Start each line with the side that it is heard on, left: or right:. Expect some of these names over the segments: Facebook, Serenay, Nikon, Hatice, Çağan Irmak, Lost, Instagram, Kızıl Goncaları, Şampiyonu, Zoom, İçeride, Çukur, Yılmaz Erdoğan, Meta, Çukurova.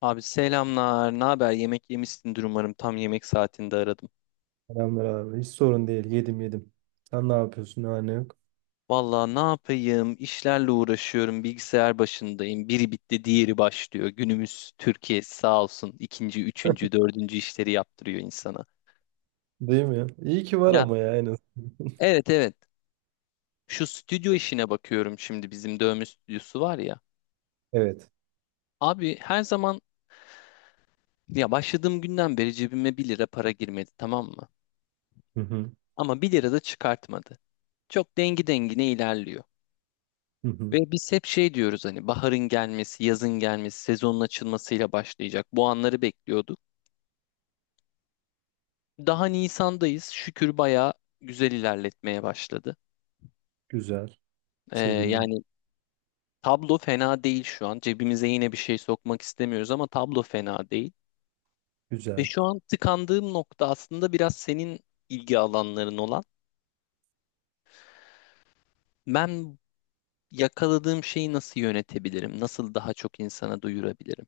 left: Abi selamlar. Ne haber? Yemek yemişsindir umarım. Tam yemek saatinde aradım.
right: Selamlar abi. Hiç sorun değil. Yedim yedim. Sen ne yapıyorsun? Ne var ne yok?
left: Vallahi ne yapayım? İşlerle uğraşıyorum. Bilgisayar başındayım. Biri bitti, diğeri başlıyor. Günümüz Türkiye sağ olsun. İkinci, üçüncü, dördüncü işleri yaptırıyor insana.
right: Değil mi? İyi ki var
left: Ya,
right: ama ya en az.
left: evet, evet. Şu stüdyo işine bakıyorum şimdi. Bizim dövme stüdyosu var ya.
right: Evet.
left: Abi, her zaman ya, başladığım günden beri cebime bir lira para girmedi, tamam mı?
right: Hı hı.
left: Ama bir lira da çıkartmadı. Çok dengi dengine ilerliyor.
right: Hı hı.
left: Ve biz hep şey diyoruz, hani baharın gelmesi, yazın gelmesi, sezonun açılmasıyla başlayacak. Bu anları bekliyorduk. Daha Nisan'dayız. Şükür bayağı güzel ilerletmeye başladı.
right: Güzel. Sevindim.
left: Yani tablo fena değil şu an. Cebimize yine bir şey sokmak istemiyoruz ama tablo fena değil. Ve
right: Güzel.
left: şu an tıkandığım nokta aslında biraz senin ilgi alanların olan. Ben yakaladığım şeyi nasıl yönetebilirim? Nasıl daha çok insana duyurabilirim?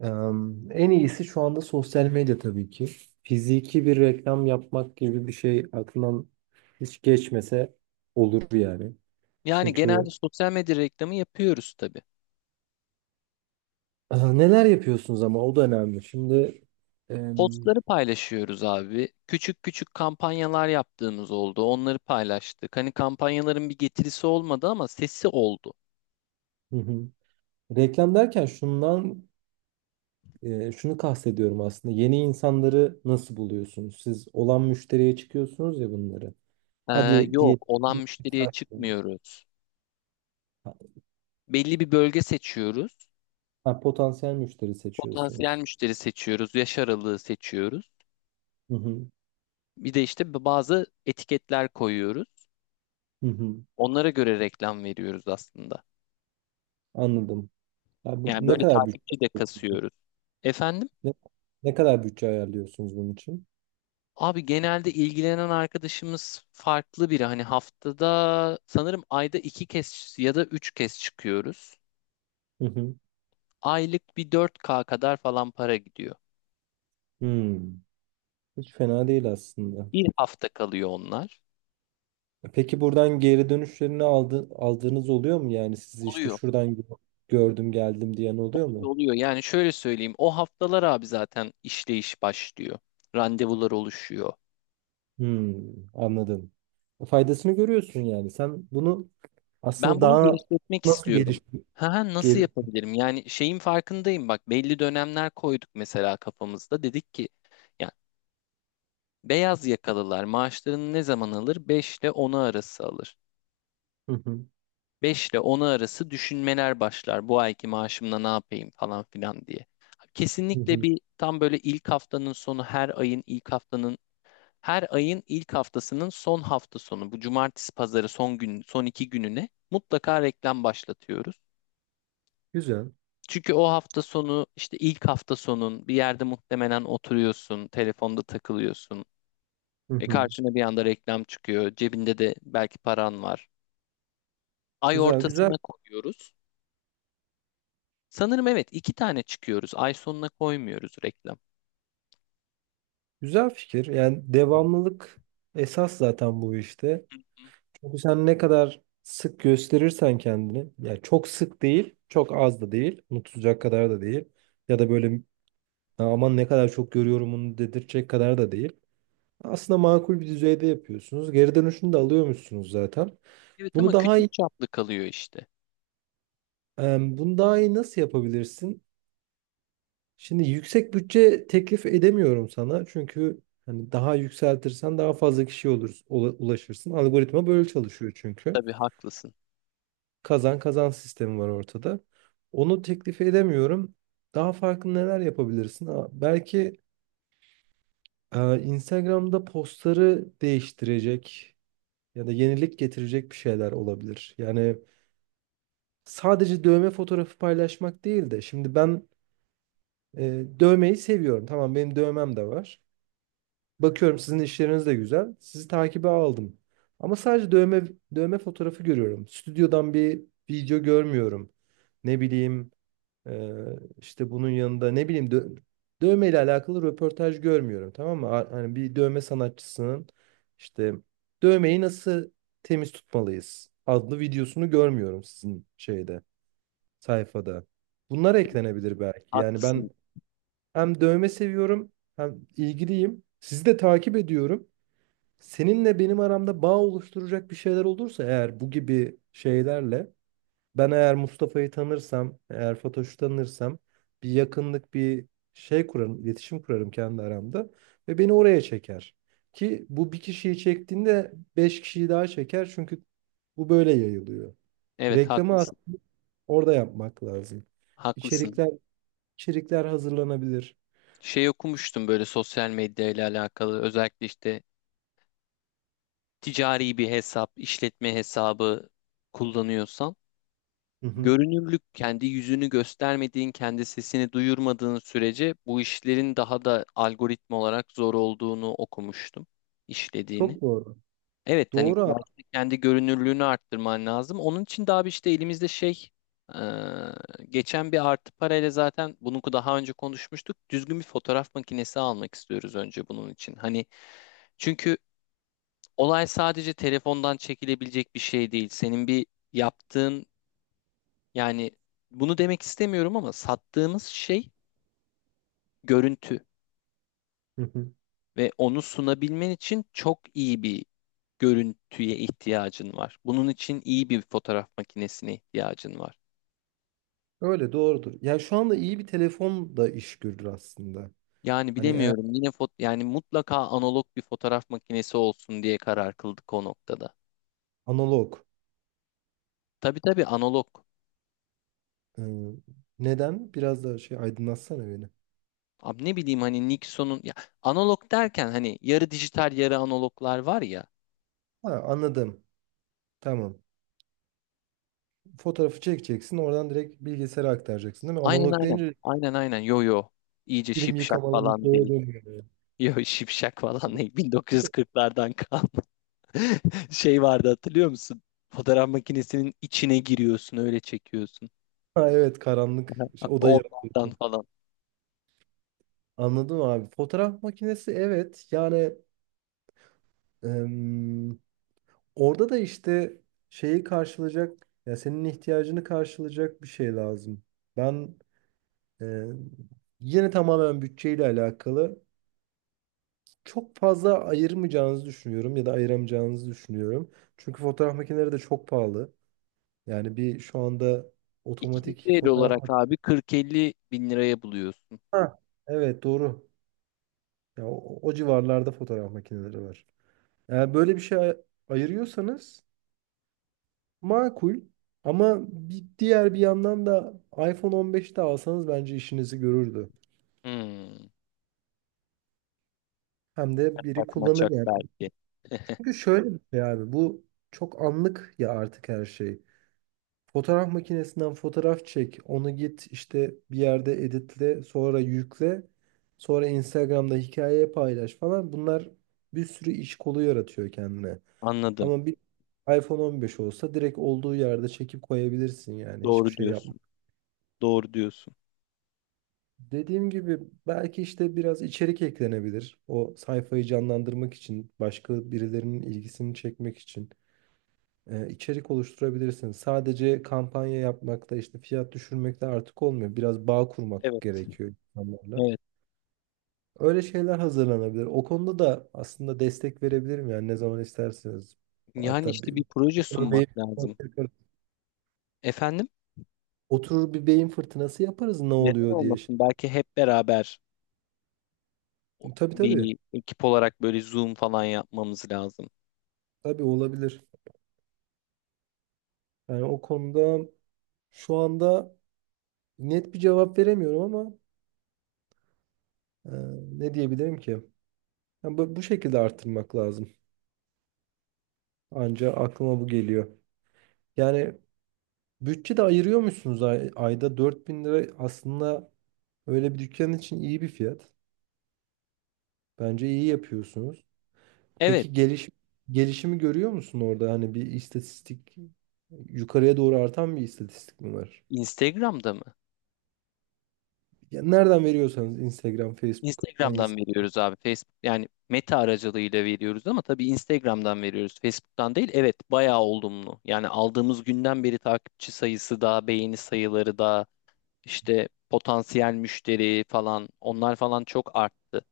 right: En iyisi şu anda sosyal medya tabii ki. Fiziki bir reklam yapmak gibi bir şey aklından hiç geçmese olur yani.
left: Yani genelde
right: Çünkü
left: sosyal medya reklamı yapıyoruz tabii.
right: neler yapıyorsunuz ama o da önemli. Şimdi em,
left: Postları paylaşıyoruz abi. Küçük küçük kampanyalar yaptığımız oldu. Onları paylaştık. Hani kampanyaların bir getirisi olmadı ama sesi oldu.
right: hı hı. reklam derken şundan şunu kastediyorum aslında. Yeni insanları nasıl buluyorsunuz? Siz olan müşteriye çıkıyorsunuz ya bunları.
left: Ee,
right: Hadi
left: Yok,
right: diye
left: olan müşteriye çıkmıyoruz. Belli bir bölge seçiyoruz.
right: ha, potansiyel müşteri
left: Potansiyel
right: seçiyorsunuz.
left: müşteri seçiyoruz. Yaş aralığı seçiyoruz.
right: Hı hı,
left: Bir de işte bazı etiketler koyuyoruz.
right: hı hı.
left: Onlara göre reklam veriyoruz aslında.
right: Anladım. Ya bu,
left: Yani
right: ne
left: böyle
right: kadar bütçe
left: takipçi de kasıyoruz. Efendim?
right: ne, ne kadar bütçe ayarlıyorsunuz bunun için?
left: Abi genelde ilgilenen arkadaşımız farklı biri. Hani haftada sanırım ayda iki kez ya da üç kez çıkıyoruz.
right: Hı hı.
left: Aylık bir 4K kadar falan para gidiyor.
right: Hmm. Hiç fena değil aslında.
left: Bir hafta kalıyor onlar.
right: Peki buradan geri dönüşlerini aldığınız oluyor mu? Yani sizi işte
left: Oluyor,
right: şuradan gördüm geldim diyen oluyor
left: oluyor,
right: mu?
left: oluyor. Yani şöyle söyleyeyim, o haftalar abi zaten işleyiş başlıyor. Randevular oluşuyor.
right: Hmm, anladım. Faydasını görüyorsun yani. Sen bunu
left: Ben
right: aslında
left: bunu
right: daha
left: genişletmek
right: nasıl
left: istiyorum.
right: geliştir
left: Ha, ha, nasıl
right: gel.
left: yapabilirim? Yani şeyin farkındayım, bak belli dönemler koyduk mesela kafamızda. Dedik ki ya, beyaz yakalılar maaşlarını ne zaman alır? 5 ile onu arası alır.
right: Hı hı,
left: 5 ile onu arası düşünmeler başlar. Bu ayki maaşımla ne yapayım falan filan diye.
right: hı hı.
left: Kesinlikle bir tam böyle ilk haftanın sonu, her ayın ilk haftasının son hafta sonu, bu cumartesi pazarı son gün son iki gününe mutlaka reklam başlatıyoruz.
right: Güzel.
left: Çünkü o hafta sonu işte ilk hafta sonun bir yerde muhtemelen oturuyorsun, telefonda takılıyorsun.
right: Hı
left: E,
right: hı.
left: karşına bir anda reklam çıkıyor. Cebinde de belki paran var. Ay
right: Güzel, güzel,
left: ortasına koyuyoruz. Sanırım evet iki tane çıkıyoruz. Ay sonuna koymuyoruz reklam.
right: güzel fikir. Yani devamlılık esas zaten bu işte.
left: Hı.
right: Çünkü sen ne kadar sık gösterirsen kendini, yani çok sık değil, çok az da değil, unutulacak kadar da değil ya da böyle, "Ya aman ne kadar çok görüyorum" onu dedirtecek kadar da değil. Aslında makul bir düzeyde yapıyorsunuz. Geri dönüşünü de alıyormuşsunuz zaten.
left: Evet
right: Bunu
left: ama
right: daha iyi,
left: küçük çaplı kalıyor işte.
right: bunu daha iyi nasıl yapabilirsin? Şimdi yüksek bütçe teklif edemiyorum sana. Çünkü hani daha yükseltirsen daha fazla kişiye olur, ulaşırsın. Algoritma böyle çalışıyor çünkü.
left: Tabii haklısın.
right: Kazan kazan sistemi var ortada. Onu teklif edemiyorum. Daha farklı neler yapabilirsin? Belki Instagram'da postları değiştirecek ya da yenilik getirecek bir şeyler olabilir. Yani sadece dövme fotoğrafı paylaşmak değil de şimdi ben dövmeyi seviyorum. Tamam benim dövmem de var. Bakıyorum sizin işleriniz de güzel. Sizi takibe aldım. Ama sadece dövme fotoğrafı görüyorum. Stüdyodan bir video görmüyorum. Ne bileyim e, işte bunun yanında ne bileyim dövmeyle alakalı röportaj görmüyorum. Tamam mı? Hani bir dövme sanatçısının işte "dövmeyi nasıl temiz tutmalıyız" adlı videosunu görmüyorum sizin şeyde, sayfada. Bunlar eklenebilir belki. Yani ben
left: Haklısın.
right: hem dövme seviyorum hem ilgiliyim. Sizi de takip ediyorum. Seninle benim aramda bağ oluşturacak bir şeyler olursa eğer, bu gibi şeylerle ben, eğer Mustafa'yı tanırsam, eğer Fatoş'u tanırsam, bir yakınlık, bir şey kurarım, iletişim kurarım kendi aramda ve beni oraya çeker. Ki bu bir kişiyi çektiğinde beş kişiyi daha çeker, çünkü bu böyle yayılıyor.
left: Evet
right: Reklamı
left: haklısın.
right: aslında orada yapmak lazım.
left: Haklısın.
right: İçerikler içerikler hazırlanabilir.
left: Şey okumuştum, böyle sosyal medya ile alakalı, özellikle işte ticari bir hesap, işletme hesabı kullanıyorsan
right: Hı hı.
left: görünürlük, kendi yüzünü göstermediğin, kendi sesini duyurmadığın sürece bu işlerin daha da algoritma olarak zor olduğunu okumuştum, işlediğini.
right: Çok doğru.
left: Evet, hani
right: Doğru abi.
left: belki de kendi görünürlüğünü arttırman lazım. Onun için daha bir işte elimizde şey, e, geçen bir artı parayla zaten bunu daha önce konuşmuştuk. Düzgün bir fotoğraf makinesi almak istiyoruz önce bunun için. Hani çünkü olay sadece telefondan çekilebilecek bir şey değil. Senin bir yaptığın yani bunu demek istemiyorum ama sattığımız şey görüntü
right: Hı hı.
left: ve onu sunabilmen için çok iyi bir görüntüye ihtiyacın var. Bunun için iyi bir fotoğraf makinesine ihtiyacın var.
right: Öyle doğrudur. Yani şu anda iyi bir telefon da iş görür aslında.
left: Yani
right: Hani eğer
left: bilemiyorum, yine yani mutlaka analog bir fotoğraf makinesi olsun diye karar kıldık o noktada.
right: analog.
left: Tabii tabii analog.
right: e, neden? Biraz daha şey aydınlatsana beni.
left: Abi ne bileyim hani Nikon'un ya, analog derken hani yarı dijital yarı analoglar var ya.
right: Ha, anladım. Tamam. Fotoğrafı çekeceksin. Oradan direkt bilgisayara aktaracaksın değil mi?
left: Aynen
right: Analog
left: aynen.
right: deyince
left: Aynen aynen. Yo yo. İyice
right: film
left: şipşak
right: yıkamalı bir
left: falan
right: şeye
left: değil.
right: dönüyor. Yani.
left: Yo, şipşak falan değil. 1940'lardan kalma. Şey vardı hatırlıyor musun? Fotoğraf makinesinin içine giriyorsun öyle çekiyorsun.
right: Ha, evet karanlık
left: Aha.
right: şey, odayı.
left: Onlardan falan.
right: Anladım abi. Fotoğraf makinesi evet. Yani orada da işte şeyi karşılayacak, ya senin ihtiyacını karşılayacak bir şey lazım. Ben e, yine tamamen bütçeyle alakalı çok fazla ayırmayacağınızı düşünüyorum ya da ayıramayacağınızı düşünüyorum. Çünkü fotoğraf makineleri de çok pahalı. Yani bir şu anda
left: İkinci
right: otomatik
left: el
right: fotoğraf
left: olarak abi
right: makinesi.
left: 40-50 bin liraya buluyorsun.
right: Ha, evet doğru. Ya, o civarlarda fotoğraf makineleri var. Eğer böyle bir şey ayırıyorsanız, makul. Ama bir diğer bir yandan da iPhone 15'te alsanız bence işinizi görürdü.
left: Hmm.
right: Hem de biri
left: Maçak
right: kullanır
left: maçak
right: yani.
left: belki.
right: Çünkü şöyle bir şey abi, bu çok anlık ya artık her şey. Fotoğraf makinesinden fotoğraf çek, onu git işte bir yerde editle, sonra yükle, sonra Instagram'da hikayeye paylaş falan. Bunlar bir sürü iş kolu yaratıyor kendine.
left: Anladım.
right: Ama bir iPhone 15 olsa direkt olduğu yerde çekip koyabilirsin, yani hiçbir
left: Doğru
right: şey yapma.
left: diyorsun. Doğru diyorsun.
right: Dediğim gibi belki işte biraz içerik eklenebilir. O sayfayı canlandırmak için, başka birilerinin ilgisini çekmek için içerik oluşturabilirsiniz. Sadece kampanya yapmakta, işte fiyat düşürmekte artık olmuyor. Biraz bağ kurmak
left: Evet.
right: gerekiyor insanlarla.
left: Evet.
right: Öyle şeyler hazırlanabilir. O konuda da aslında destek verebilirim, yani ne zaman isterseniz.
left: Yani
right: Hatta bir,
left: işte bir proje
right: örneğin,
left: sunmak lazım. Efendim?
right: oturur bir beyin fırtınası yaparız ne
left: Neden
right: oluyor diye.
left: olmasın? Belki hep beraber
right: Tabii tabii.
left: bir ekip olarak böyle Zoom falan yapmamız lazım.
right: Tabii olabilir. Yani o konuda şu anda net bir cevap veremiyorum ama e, ne diyebilirim ki? Yani bu şekilde arttırmak lazım. Anca aklıma bu geliyor. Yani bütçe de ayırıyor musunuz? Ay ayda 4.000 lira aslında öyle bir dükkan için iyi bir fiyat. Bence iyi yapıyorsunuz.
left: Evet.
right: Peki gelişimi görüyor musun orada? Hani bir istatistik, yukarıya doğru artan bir istatistik mi var?
left: Instagram'da mı?
right: Ya nereden veriyorsanız, Instagram, Facebook
left: Instagram'dan
right: hangisi?
left: veriyoruz abi. Facebook yani Meta aracılığıyla veriyoruz ama tabii Instagram'dan veriyoruz. Facebook'tan değil. Evet, bayağı olumlu. Yani aldığımız günden beri takipçi sayısı da, beğeni sayıları da, işte potansiyel müşteri falan onlar falan çok arttı.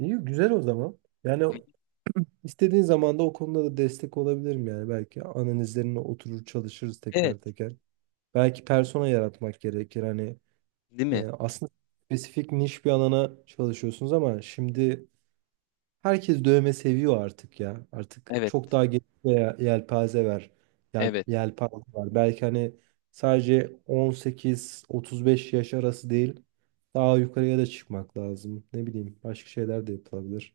right: İyi, güzel o zaman. Yani İstediğin zaman da o konuda da destek olabilirim yani. Belki analizlerine oturur çalışırız teker
left: Evet,
right: teker. Belki persona yaratmak gerekir. Hani
left: değil mi?
right: aslında spesifik, niş bir alana çalışıyorsunuz ama şimdi herkes dövme seviyor artık ya. Artık
left: Evet,
right: çok daha geniş bir yelpaze var. Yel,
left: evet.
right: yelpaze var. Belki hani sadece 18-35 yaş arası değil. Daha yukarıya da çıkmak lazım. Ne bileyim, başka şeyler de yapılabilir.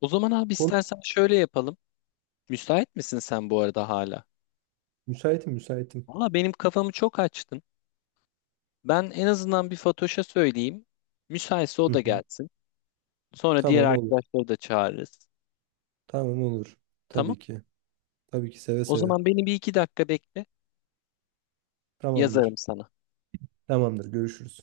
left: O zaman abi
right: Konu
left: istersen şöyle yapalım. Müsait misin sen bu arada hala?
right: müsaitim, müsaitim.
left: Valla benim kafamı çok açtın. Ben en azından bir Fatoş'a söyleyeyim. Müsaitse o
right: Hı hı.
left: da gelsin. Sonra diğer
right: Tamam, olur.
left: arkadaşları da çağırırız.
right: Tamam, olur.
left: Tamam.
right: Tabii ki. Tabii ki, seve
left: O
right: seve.
left: zaman beni bir iki dakika bekle. Yazarım
right: Tamamdır.
left: sana.
right: Tamamdır. Görüşürüz.